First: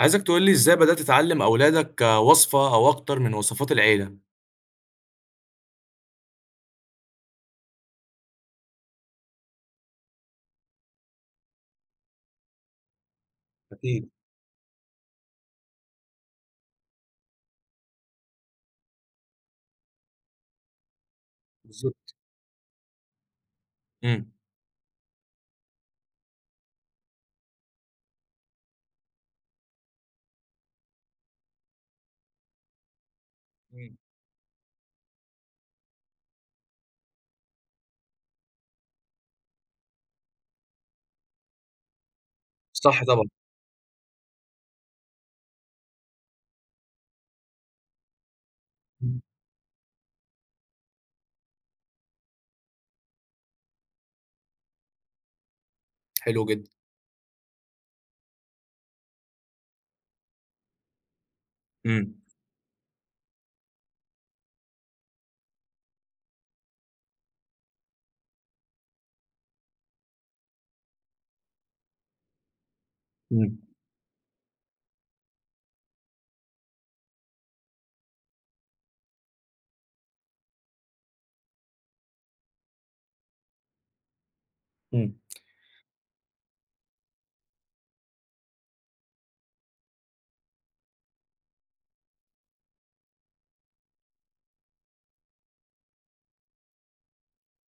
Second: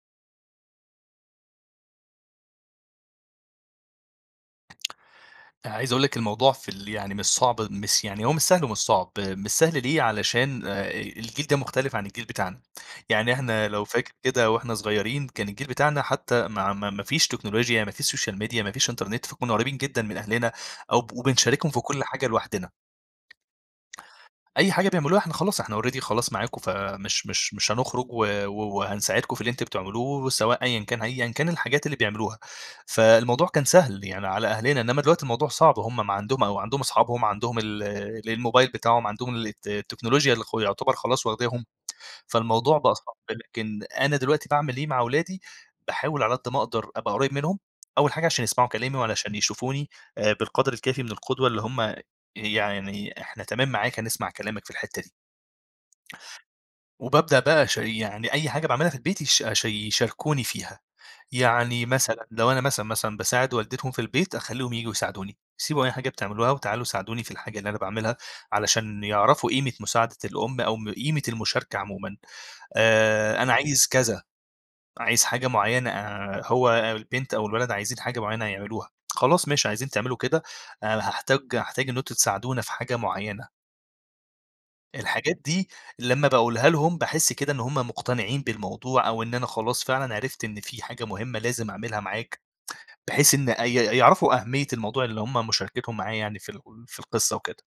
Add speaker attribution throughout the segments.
Speaker 1: عايزك تقول لي إزاي بدأت تعلِّم أولادك وصفة أو أكتر من وصفات العيلة؟
Speaker 2: أنا عايز أقول لِك الموضوع في ال يعني مش صعب مس يعني هو مش سهل ومش صعب، مش سهل ليه، علشان آآ، آآ الجيل ده مُختلف عن الجيل بتاعنا، يعني إحنا لو
Speaker 1: أكيد.
Speaker 2: فاكر كده وإحنا صغيرين، كان الجيل بتاعنا حتى ماع ما ما فيش تكنولوجيا، ما فيش سوشيال ميديا ما فيش إنترنت فكُنّا قريِّبين جدًا من أهلنا أو ب وبنشاركهم في كل
Speaker 1: بالضبط.
Speaker 2: حاجة لوحدنا
Speaker 1: إمم.
Speaker 2: أي حاجة بيعملوها إحنا خلاص، إحنا already خلاص معاكم فمش مش مش هنخرُج و و وهنساعدكم في اللي أنتم بتعملوه، سواء أيًا كان أيًا كان الحاجات اللي بيعملوها. فالموضوع كان
Speaker 1: إمم.
Speaker 2: سهل يعني على أهلنا، إنما دلوقتي الموضوع صعب، هُم ما عندهم أو عندهم أصحابهم، عندهم ال ال الموبايل بتاعهم، عندهم ال الت التكنولوجيا اللي خ يُعتبر خلاص واخداهُم، فالموضوع بقى
Speaker 1: صح
Speaker 2: صعب.
Speaker 1: طبعًا.
Speaker 2: لكن أنا دلوقتي بأعمل إيه مع أولادي، باحاول على قد ما أقدر أبقى قريِّب منهم، أول حاجة عشان يسمعوا كلامي
Speaker 1: إمم.
Speaker 2: وعلشان يشوفوني آآ بالقدْر الكافي من القدوة اللي هُم يعني، إحنا تمام معاك، هنسمع كلامك في الحتة دي.
Speaker 1: حلو جدًا.
Speaker 2: وبابدأ بقى أشا يعني أي حاجة باعملها في البيت يش أش يشاركوني فيها. يعني
Speaker 1: إمم.
Speaker 2: مثلًا لو أنا مثلًا، مثلًا، باساعد والدتهم في البيت، أخلّيهم ييجوا يساعدوني، سيبوا أي حاجة بتعملوها وتعالوا ساعدوني في الحاجة اللي أنا باعملها، علشان يعرفوا قيمة مساعدة الأم أو م قيمة المشاركة عمومًا. آآ، أنا
Speaker 1: إمم.
Speaker 2: عايز كذا، عايز حاجة معينة، هو البنت أو الولد عايزين حاجة معينة هيعملوها، خلاص ماشي، عايزين تعملوا كده، أنا هاحتاج هاحتاج إن أنتم تساعدونا في حاجة معينة.
Speaker 1: إمم.
Speaker 2: الحاجات دي لمّا باقولها لهم باحس كده إن هم مقتنعين بالموضوع، أو إن أنا خلاص فعلًا عرفت إن في حاجة مهمّة لازم أعملها معاك، بحيث إن أي يعرفوا أهمية الموضوع اللي هم مشاركتهم معايا يعني في ال في القصّة وكده.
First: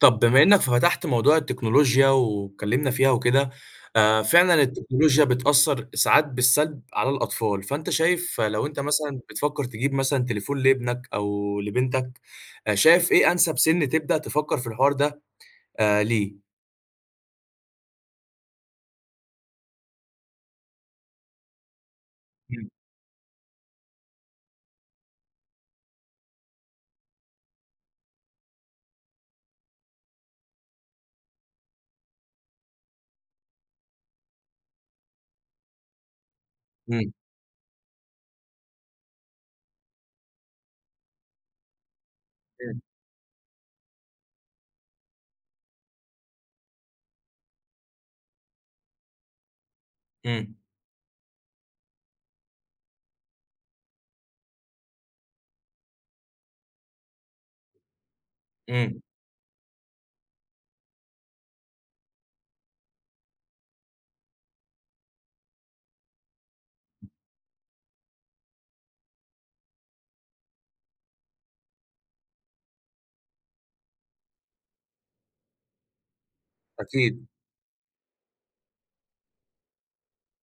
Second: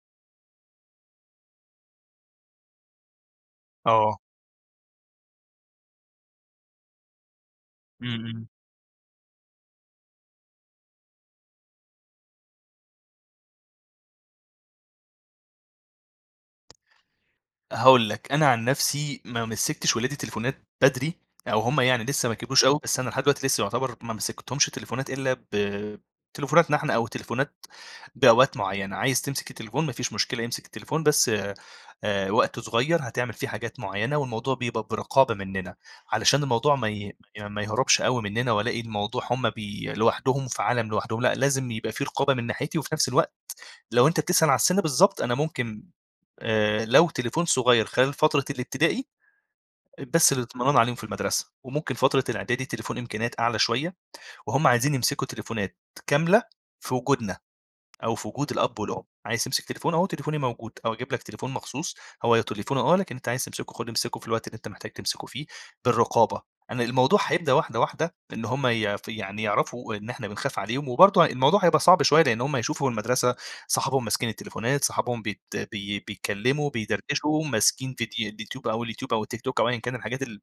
Speaker 1: طب بما إنك فتحت موضوع التكنولوجيا، واتكلمنا فيها وكده
Speaker 2: آه.
Speaker 1: آآ، فعلًا التكنولوجيا بتأثر ساعات بالسلب على الأطفال، فأنت
Speaker 2: إمم،
Speaker 1: شايف
Speaker 2: إمم.
Speaker 1: لو أنت مثلًا بتفكر تجيب مثلًا تليفون لإبنك أو لبنتك، شايف إيه أنسب سن تبدأ تفكر في الحوار ده آآ، ليه؟
Speaker 2: هاقول لك، أنا عن نفسي ما مسِّكتش ولادي تليفونات بدري، أو هم يعني لسّه ما كبروش
Speaker 1: إمم.
Speaker 2: أوي، بس أنا لحد دلوقتي لسّه يعتبر ما مسِّكتهمش تليفونات إلا ب تليفوناتنا إحنا، أو تليفونات بأوقات معيّنة، عايز تمسك التليفون ما فيش مشكلة إمسك التليفون بس آآ، وقت صغيّر هتعمل فيه حاجات معيّنة والموضوع بيبقى برقابة مننا، علشان الموضوع ما
Speaker 1: إمم.
Speaker 2: ي ما يهربش أوي مننا وألاقي الموضوع هم بي لوحدهم في عالم لوحدهم، لأ لازم يبقى في رقابة من ناحيتي،
Speaker 1: إمم.
Speaker 2: وفي نفس الوقت لو أنت بتسأل على السن بالضبط أنا ممكن آآ، لو تليفون صغيّر خلال فترة الابتدائي بس
Speaker 1: إمم.
Speaker 2: للإطمئنان عليهم في المدرسة، وممكن فترة الإعدادي التليفون إمكانيات أعلى شويّة، وهم عايزين يمسكوا تليفونات كاملة في وجودنا، أو في وجود الأب
Speaker 1: إمم.
Speaker 2: والأم عايز تمسك تليفون أهو تليفوني موجود، أو أجيب لك تليفون مخصوص هو تليفوني آه، لكن أنت عايز تمسكه خد تمسكه في الوقت اللي أنت محتاج تمسكه فيه بالرقابة، أنا الموضوع هيبدأ واحدة واحدة إن هم يـف يعني يعرفوا إن إحنا بنخاف عليهم، وبرضو الموضوع هيبقى صعب شويّة لإن هم هيشوفوا المدرسة صحابهم ماسكين التليفونات، صحابهم بيت بي بيتكلّموا
Speaker 1: أكيد.
Speaker 2: بيدردشوا ماسكين ڤيد اليوتيوب أو اليوتيوب أو التيك توك، أو ايًا كان الحاجات ال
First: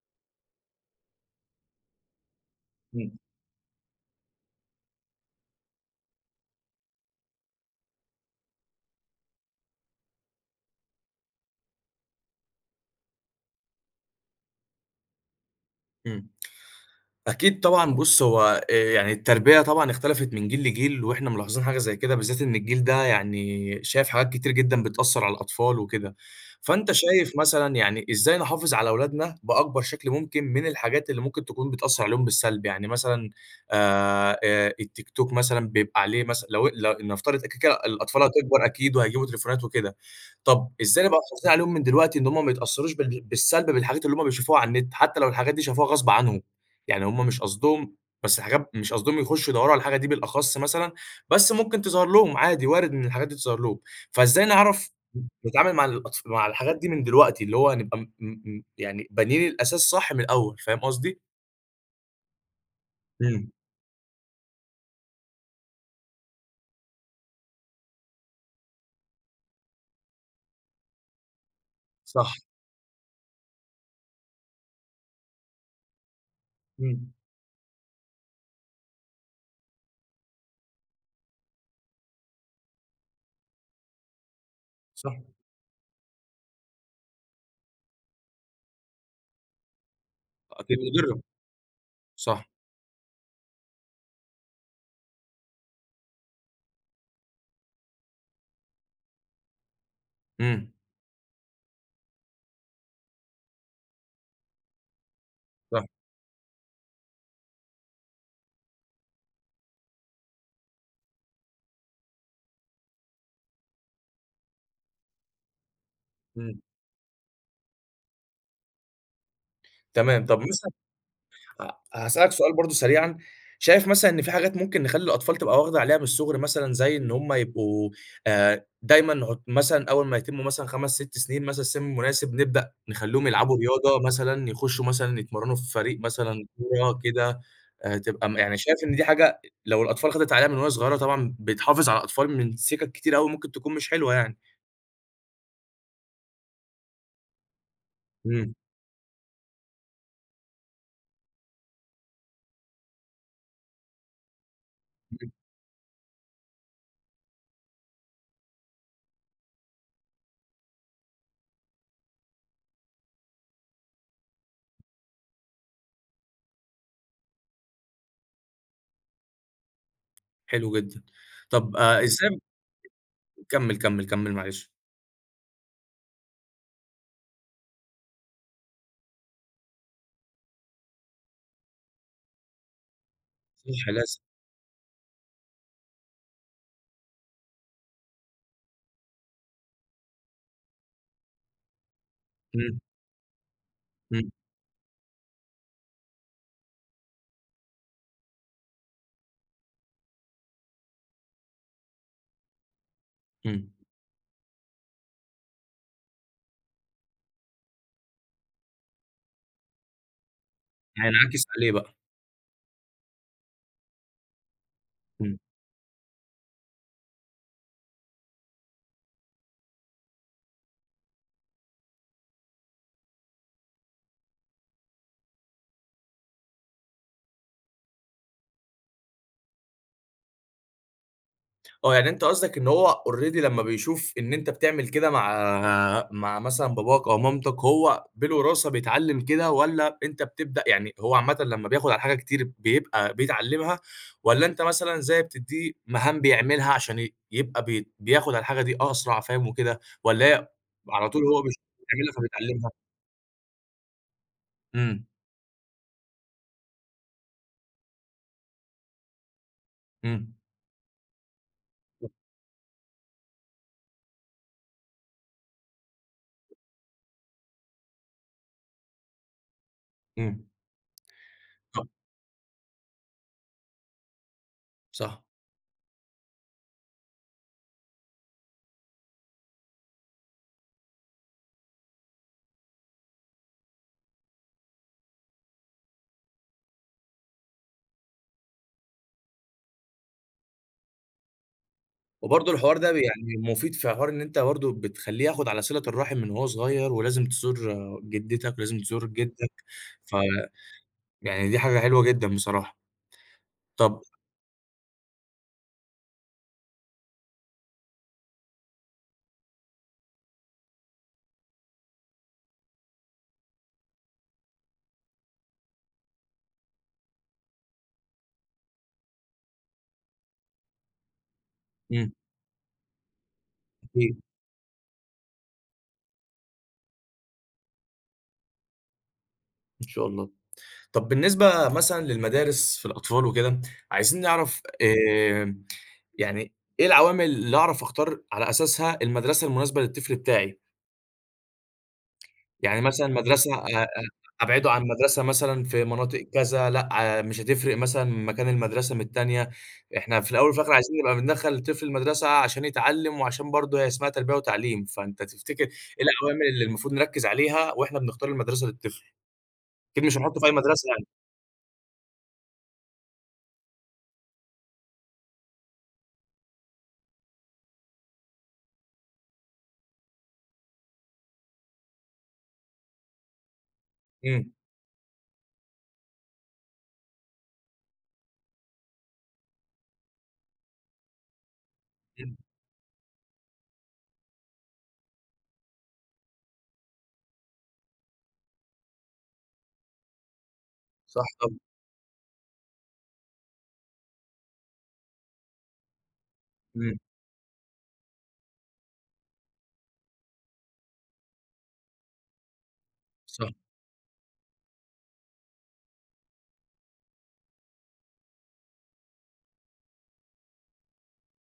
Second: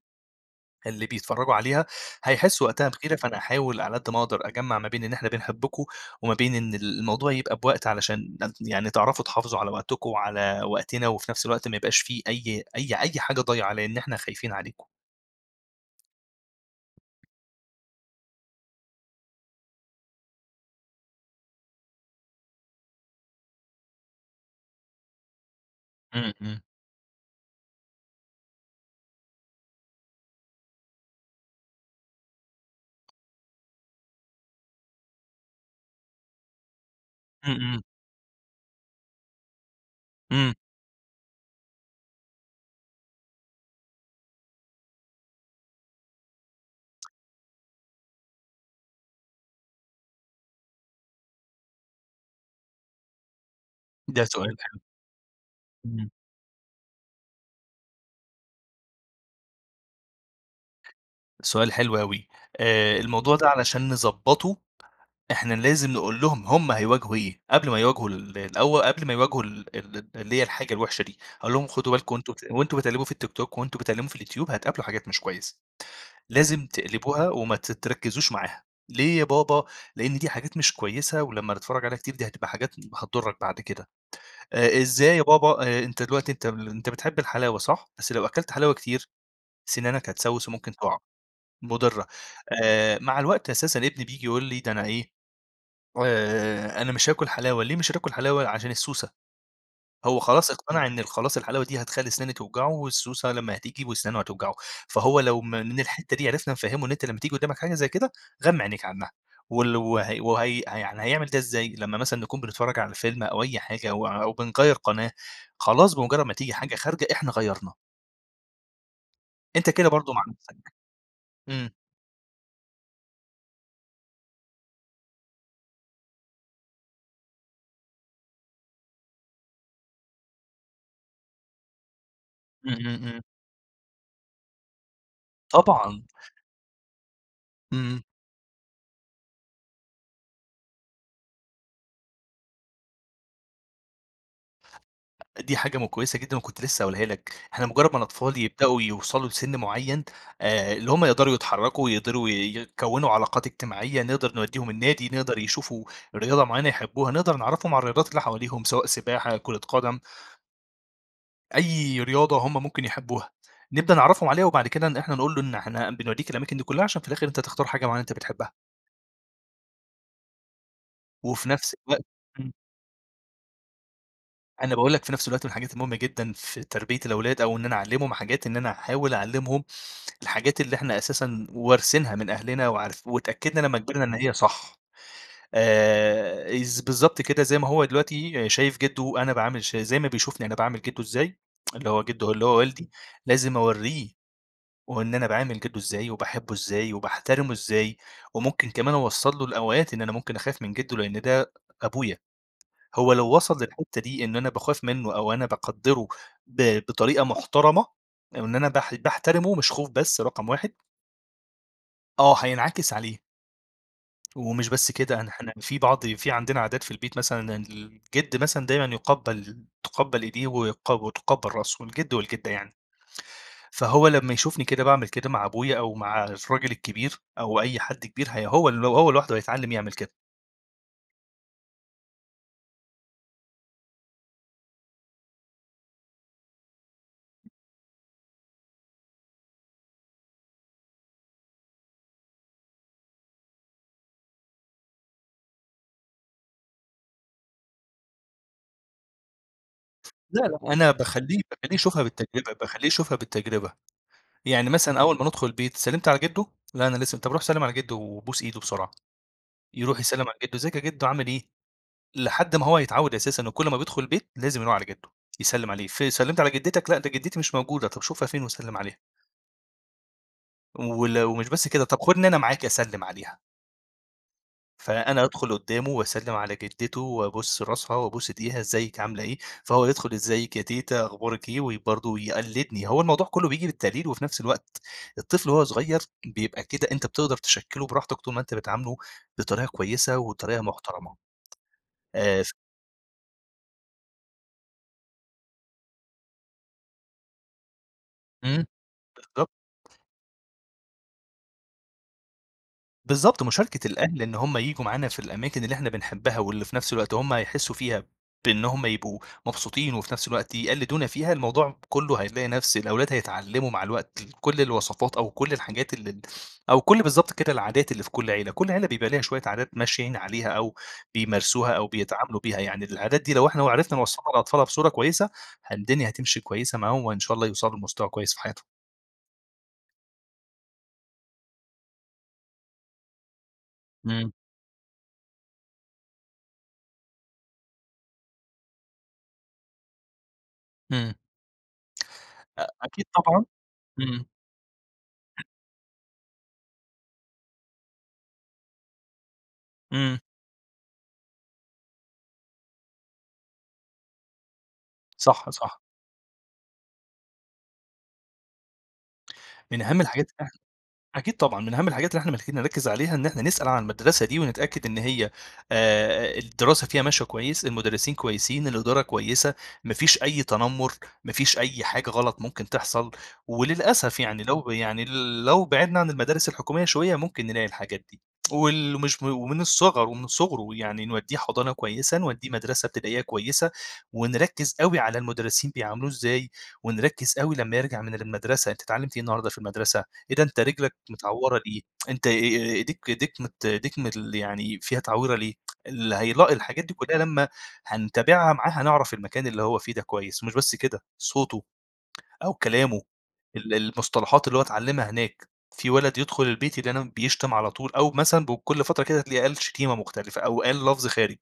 Speaker 2: اللي بيتفرجوا عليها، هيحسوا وقتها
Speaker 1: إمم.
Speaker 2: بغيرة، فأنا أحاول على قد ما أقدر أجمع ما بين إن إحنا بنحبكم، وما بين إن ال الموضوع يبقى بوقت علشان ن يعني تعرفوا تحافظوا على وقتكم، وعلى وقتنا وفي نفس الوقت ما يبقاش في أي أي أي حاجة ضايعة لإن إحنا خايفين عليكم.
Speaker 1: إمم. أكيد طبعًا بُص، هو آآ يعني التربية طبعًا اختلفت من جيل لجيل، واحنا ملاحظين حاجة زي كده، بالذات إن الجيل ده يعني شايف حاجات كتير جدًا بتأثّر على الأطفال وكده.
Speaker 2: إمم، إمم.
Speaker 1: فأنت شايف مثلًا يعني إزاي نحافظ على أولادنا بأكبر شكل ممكن من الحاجات اللي ممكن تكون بتأثّر عليهم بالسلب؟ يعني مثلًا آآ، آآ التيك توك مثلًا بيبقى عليه مثلًا لو ل نفترض كده،
Speaker 2: إمم،
Speaker 1: كده
Speaker 2: إمم.
Speaker 1: الأطفال هتكبر أكيد، وهيجيبوا تليفونات وكده.
Speaker 2: إمم.
Speaker 1: طب إزاي نبقى محافظين عليهم من دلوقتي، إن هم ما يتأثّروش بال بالسَّلب بالحاجات اللي هم بيشوفوها على النت، حتّى لو الحاجات دي شافوها غصب عنهم؟ يعني هم مش قصدهم بس حاجات مش قصدهم يخُشّوا يدوّروا على الحاجة دي بالأخص مثلًا، بس ممكن تظهر لهم عادي، وارد إن الحاجات دي تظهر لهم.
Speaker 2: ده
Speaker 1: فإزاي
Speaker 2: سؤال حلو.
Speaker 1: نعرف نتعامل مع
Speaker 2: إمم.
Speaker 1: الأطف مع الحاجات دي من دلوقتي، اللي هو نبقى م م م يعني بانيين الأساس صح من الأول؟ فاهم قصدي؟
Speaker 2: سؤال حلو أوي. آآ الموضوع ده
Speaker 1: إمم.
Speaker 2: علشان نضَّبطه إحنا لازم نقول لهم هم هيواجهوا إيه، قبل ما يواجهوا ال الأول، قبل ما يواجهوا ال ال اللي هي الحاجة الوحشة دي. هاقول لهم، خدوا بالكم وأنتم
Speaker 1: صح.
Speaker 2: وأنتم بتقلّبوا في التيك توك، وأنتم بتقلّبوا في اليوتيوب، هتقابلوا حاجات مش كويسة. لازم
Speaker 1: إمم.
Speaker 2: تقلبوها، وما تتركزوش معاها. ليه يا بابا؟ لإن دي حاجات مش كويسة، ولمّا نتفرّج عليها كتير، دي هتبقى حاجات هتضُرّك بعد كده. آآ إزاي يا
Speaker 1: صح.
Speaker 2: بابا؟ آآ أنت دلوقتي أنت أنت بتحب الحلاوة صح؟ بس لو أكلت حلاوة كتير، سِنانك هتسوِّس، وممكن
Speaker 1: أكيد
Speaker 2: تُقَع.
Speaker 1: مُضرّة.
Speaker 2: مضرة.
Speaker 1: صح.
Speaker 2: آآ مع الوقت أساسًا ابني بييجي يقول لي ده أنا إيه، آآ أنا مش هاكل حلاوة، ليه مش هتاكل حلاوة؟ عشان السّوسة. هو خلاص
Speaker 1: إمم.
Speaker 2: اقتنع إن خلاص الحلاوة دي، هتخلّي سِنانه توجعه، والسّوسة لمّا هتيجي وسنانه هتوجعه. فهو لو م من
Speaker 1: صح.
Speaker 2: الحتة دي، عرفنا نفهّمه، إن أنت لمّا تيجي قدامك حاجة زي كده، غَمّي عنيك عنّها. وال وه وهي ها يعني هيعمل ده إزاي؟ لمّا مثلًا نكون بنتفرّج على فيلم، أو أي حاجة، أو أو بنغيّر قناة، خلاص بمُجرّد ما تيجي
Speaker 1: إمم.
Speaker 2: حاجة خارجة، إحنا غيّرنا. أنت كده برضو مع
Speaker 1: تمام، طب مثلًا
Speaker 2: نفسك امم.
Speaker 1: آه، هاسألك سؤال برضو سريعًا، شايف مثلًا إن في حاجات ممكن نخلّي الأطفال تبقى واخدة عليها من الصُّغر؟ مثلًا زي إن هُم يبقوا آآ، دايمًا هُت مثلًا أول ما يتمّوا مثلًا 5، 6 سنين مثلًا سن مناسب، نبدأ
Speaker 2: امم، امم، امم.
Speaker 1: نخليهم يلعبوا رياضة مثلًا، يخشوا مثلًا يتمرنوا في فريق
Speaker 2: طبعًا.
Speaker 1: مثلًا كورة كده آآ
Speaker 2: امم.
Speaker 1: تبقى م يعني شايف إن دي حاجة، لو الأطفال خدِت عليها من وهي صغيرة طبعًا بتحافظ على أطفال من سكك كتيرة اوي ممكن تكون مش حلوة يعني.
Speaker 2: دي حاجة م كويسة جدًا وكنت لسه هاقولها لك، إحنا مجرد ما الأطفال
Speaker 1: إمم.
Speaker 2: يبدأوا يوصلوا لسن معين آآ، اللي هم يقدروا يتحركوا ويقدروا ي يكونوا علاقات إجتماعية، نقدر نوديهم النادي
Speaker 1: إمم.
Speaker 2: نقدر يشوفوا رياضة معينة يحبوها، نقدر نعَرفهم عن الرياضات اللي حواليهم سواء سباحة كرة قدم أيّ رياضة هُم ممكن يحبوها، نبدأ نعرَّفهم عليها وبعد كده ن إحنا نقول له إن إحنا بنوديك الأماكن دي كلها، عشان في الآخر أنت تختار حاجة معينة أنت بتحبها.
Speaker 1: حلو جدً، ا
Speaker 2: وفي نفس
Speaker 1: طب آآ،
Speaker 2: الوقت
Speaker 1: إزاي
Speaker 2: امم.
Speaker 1: كمّل، كمّل، كمّل، معلش.
Speaker 2: أنا باقول لك في نفس الوقت من الحاجات المهمة جدًا في تربية الأولاد، أو إن أنا أعلّمهم حاجات، إن أنا أحاول أعلّمهم الحاجات اللي إحنا أساسًا وارثينها من أهلنا، وعارف واتأكدنا لما كبرنا إن
Speaker 1: [unintelligible]
Speaker 2: هي صح. آآ، از بالضبط كده زي ما هو دلوقتي شايف جده أنا باعامل ش زي ما بيشوفني أنا باعامل جده إزاي، اللي هُو جده اللي هُو
Speaker 1: إمم.
Speaker 2: والدي لازم أوريه،
Speaker 1: إمم.
Speaker 2: وهُو إن أنا باعامل جده إزاي وباحبه إزاي، وباحترمه إزاي، وممكن كمان أوصل له الأوقات إن أنا ممكن أخاف من جده لأن ده أبويا، هُو لو وَصل
Speaker 1: إمم.
Speaker 2: للحتة دي إن أنا باخاف منه، أو أنا باقَدّره ب بطريقة محترمة، أو إن أنا باح باحترمه، مش خوف بس رقم 1
Speaker 1: هينعكس عليه بقى.
Speaker 2: آه هينعكس عليه. ومش بس كده أن
Speaker 1: إمم.
Speaker 2: إحنا في بعض، في عندنا عادات في البيت، مثلًا الجِد مثلًا دايمًا يُقبّل تُقبّل إيديه ويق وتقبّل رأسه والجِد والجِدة يعني. فهو لما يشوفني كده باعمل كده مع أبويا أو مع الراجل الكبير، أو أي حد كبير هي هو ل هو لوحده هيتعلّم يعمل كده.
Speaker 1: آه يعني أنت قصدك إن هو already لما بيشوف، إن أنت بتعمل كده مع مع مثلًا باباك أو مامتك، هو بالوراثة بيتعلم كده والّا، أنت بتبدأ يعني هو عامةً لما بياخد على الحاجة كتير بيبقى بيتعلّمها، والّا أنت مثلًا زي بتديه مهام بيعملها عشان ي يبقى بي بياخد على الحاجة دي أسرع فاهم وكده، والّا
Speaker 2: لا
Speaker 1: هي
Speaker 2: لأ أنا
Speaker 1: على طول
Speaker 2: باخليه
Speaker 1: هو بيش
Speaker 2: باخليه يشوفها
Speaker 1: بتعملها
Speaker 2: بالتجربة،
Speaker 1: فبيتعلّمها؟
Speaker 2: باخليه يشوفها بالتجربة، يعني مثلًا
Speaker 1: إمم.
Speaker 2: أول ما ندخل البيت سلّمت على جِدّو؟ لا أنا لسه م طب روح سلّم على جِدّو وبوس إيده بسرعة. يروح يسلّم
Speaker 1: إمم.
Speaker 2: على جِدّو أزيك يا جِدّو عامل إيه؟
Speaker 1: [unintelligible]
Speaker 2: لحد ما هو يتعوّد أساسًا إن كل ما بيدخل البيت لازم يروح على جِدّو يسلم عليه، ف سلِّمت على جدّتك؟ لا ده جدّتي مش موجودة، طب شوفها فين وسلّم عليها.
Speaker 1: إمم.
Speaker 2: وال ومش بس كده،
Speaker 1: طب
Speaker 2: طب خدني أنا معاك أسلّم عليها.
Speaker 1: صح.
Speaker 2: فأنا أدخُل قُدّامه واسلِّم على جدِّته وأبوس راسها وابوس إيديها، ازّيِك، عاملة إيه؟ فهو يدخُل، "إزّيِك يا تيتة، أخبارِك إيه؟" و برضه ويقلِّدني، هو الموضوع كله بييجي بالتقليد وفي نفس الوقت، الطفل وهو صغير بيبقى كده، أنت بتقدَر تشكِّله براحتك طول ما أنت بتعامله بطريقة كويسة وبطريقة محترمة. آآ ف
Speaker 1: وبرضه الحوار ده ب يعني مفيد في حوار إن أنت برضه بتخلّيه ياخد على صِلة الرَّحم من وهو صغيَّر، ولازم تزور جدِّتك
Speaker 2: إمم.
Speaker 1: ولازم تزور
Speaker 2: بالضبط.
Speaker 1: جدَّك ف يعني دي حاجة حلوة جدًا بصراحة.
Speaker 2: بالضبط، مشاركة
Speaker 1: طب
Speaker 2: الأهل إن هُم ييجوا معانا في الأماكن اللي إحنا بنحبّها واللي في نفس الوقت هُم هيحسّوا فيها بإن هُم يبقوا مبسوطين وفي نفس الوقت يقلِّدونا فيها، الموضوع كلُّه هيلاقي نفس الأولاد هيتعلموا مع الوقت ال كل الوصفات أو كل الحاجات ال ال أو كل بالضبط كده، العادات اللي في كل عيلة. كل عيلة بيبقى ليها شويّة عادات ماشيين عليها أو بيمارسوها أو
Speaker 1: إمم.
Speaker 2: بيتعاملوا بيها، يعني العادات دي لو إحنا وعرفنا
Speaker 1: أكيد.
Speaker 2: نوصّلها للأطفال بصورة كويسة ه الدنيا هتمشي كويسة معاهم وإن شاء الله يوصلوا لمستوى كويّس في حياتهم.
Speaker 1: إن شاء الله. طب بالنسبة مثلًا للمدارس في الأطفال وكده، عايزين
Speaker 2: إمم.
Speaker 1: نعرف، آآ، يعني، إيه العوامِل اللي أعرف أختار على أساسها المدرسة المناسبة للطفل بتاعي؟
Speaker 2: إمم. أ
Speaker 1: يعني
Speaker 2: أكيد
Speaker 1: مثلًا
Speaker 2: طبعًا،
Speaker 1: مدرسة أ أ
Speaker 2: إمم.
Speaker 1: أبعده عن مدرسة مثلًا في مناطق كذا، لأ مش هتفرق مثلًا مكان المدرسة من التانية.
Speaker 2: إمم.
Speaker 1: إحنا في الأول، وفي الآخر عايزين نبقى بندخّل الطفل المدرسة، عشان يتعلّم، وعشان برضه هي اسمها تربية وتعليم. فأنت
Speaker 2: صح،
Speaker 1: تفتكر إيه
Speaker 2: صح.
Speaker 1: العوامل اللي المفروض نركّز عليها، وإحنا بنختار المدرسة للطفل؟
Speaker 2: من أهم
Speaker 1: أكيد مش
Speaker 2: الحاجات
Speaker 1: هنحطّه
Speaker 2: اللي
Speaker 1: في أي
Speaker 2: إح
Speaker 1: مدرسة يعني!
Speaker 2: أكيد طبعًا. من أهم الحاجات اللي إحنا محتاجين نركّز عليها، إن احنا نسأل عن المدرسة دي، ونتأكد إن هي آآ الدراسة فيها ماشية كويس، المدرسين كويسين، الإدارة كويسة، ما فيش أي تنمُّر، ما فيش أي حاجة غلط ممكن تحصل. وللأسف يعني
Speaker 1: إمم.
Speaker 2: لو ب يعني لو بِعدنا عن المدارس الحكومية شوية، ممكن نلاقي الحاجات دي. وال مش م ومن الصِغَر. ومن صُغره يعني نودّيه حضانة كويسة،
Speaker 1: إمم.
Speaker 2: نودّيه مدرسة ابتدائية كويسة، ونركّز أوي على المدرسين بيعاملوه إزاي؟ ونركّز أوي لمّا يرجع من المدرسة، أنت اتعلّمت إيه النهاردة في المدرسة؟ إيه ده أنت رِجلك
Speaker 1: صح طب
Speaker 2: متعوّرة ليه؟ أنت أ أ إيديك إيديك مت إيديك مل يعني فيها تعويرة ليه؟ اللي هيلاقي الحاجات دي
Speaker 1: إمم.
Speaker 2: كلّها لمّا هنتابعها معاه، هنعرف المكان اللي هو فيه ده كويس. ومش بس كده صوته، أو كلامه،
Speaker 1: صح.
Speaker 2: ال المصطلحات اللي هو اتعلّمها هناك. في وَلَد يدخل البيت يلاقينا بيشتم على طول، أو مثلًا ب كل فترة كده، هتلاقيه قال شتيمة مختلفة، أو قال لَفظ خارج.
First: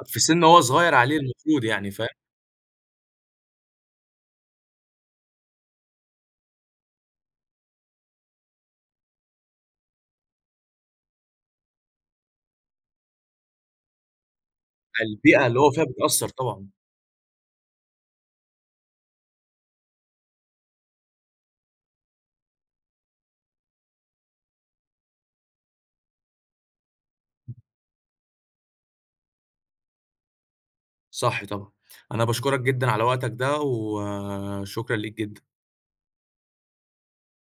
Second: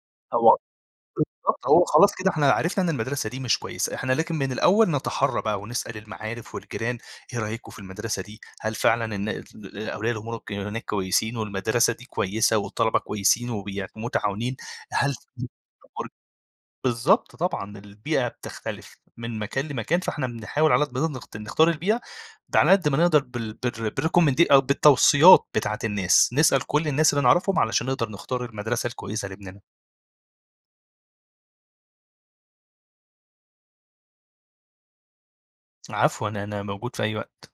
Speaker 1: أ في سِن
Speaker 2: هو
Speaker 1: وهو صغير عليه المفروض
Speaker 2: بالضبط. هو
Speaker 1: يعني. فا
Speaker 2: خلاص كده إحنا عرفنا إن المدرسة دي مش كويسة. إحنا لكن من الأول نَتَحرّى بقى، ونسأل المعارف، والجيران: "إيه رأيكم في المدرسة دي؟ هل فعلًا إن اتل أولياء الأمور ك هناك كويسين؟ والمدرسة دي كويسة، والطَلَبة كويسين، وبي متعاونين؟ هل
Speaker 1: فالبيئة اللي هو فيها
Speaker 2: [unintelligible]
Speaker 1: بتأثّر طبعًا.
Speaker 2: بالضبط طبعًا، البيئة بتختلف من مكان لمكان، فإحنا بنحاول على قد ما نقدر، ت نختار البيئة. ده غلى قد ما نقدر بال بالر بالrecommend أ بالتوصيّات بتاعة الناس. نسأل كل الناس اللي نعرفهم، علشان نقدر نختار المدرسة الكويسة لابْنِنا.
Speaker 1: صح طبعًا. أنا باشكُرك جدًا على وقتك ده، وشكرًا ليك جدًا.
Speaker 2: عفوًا، أنا موجود في أي وقت.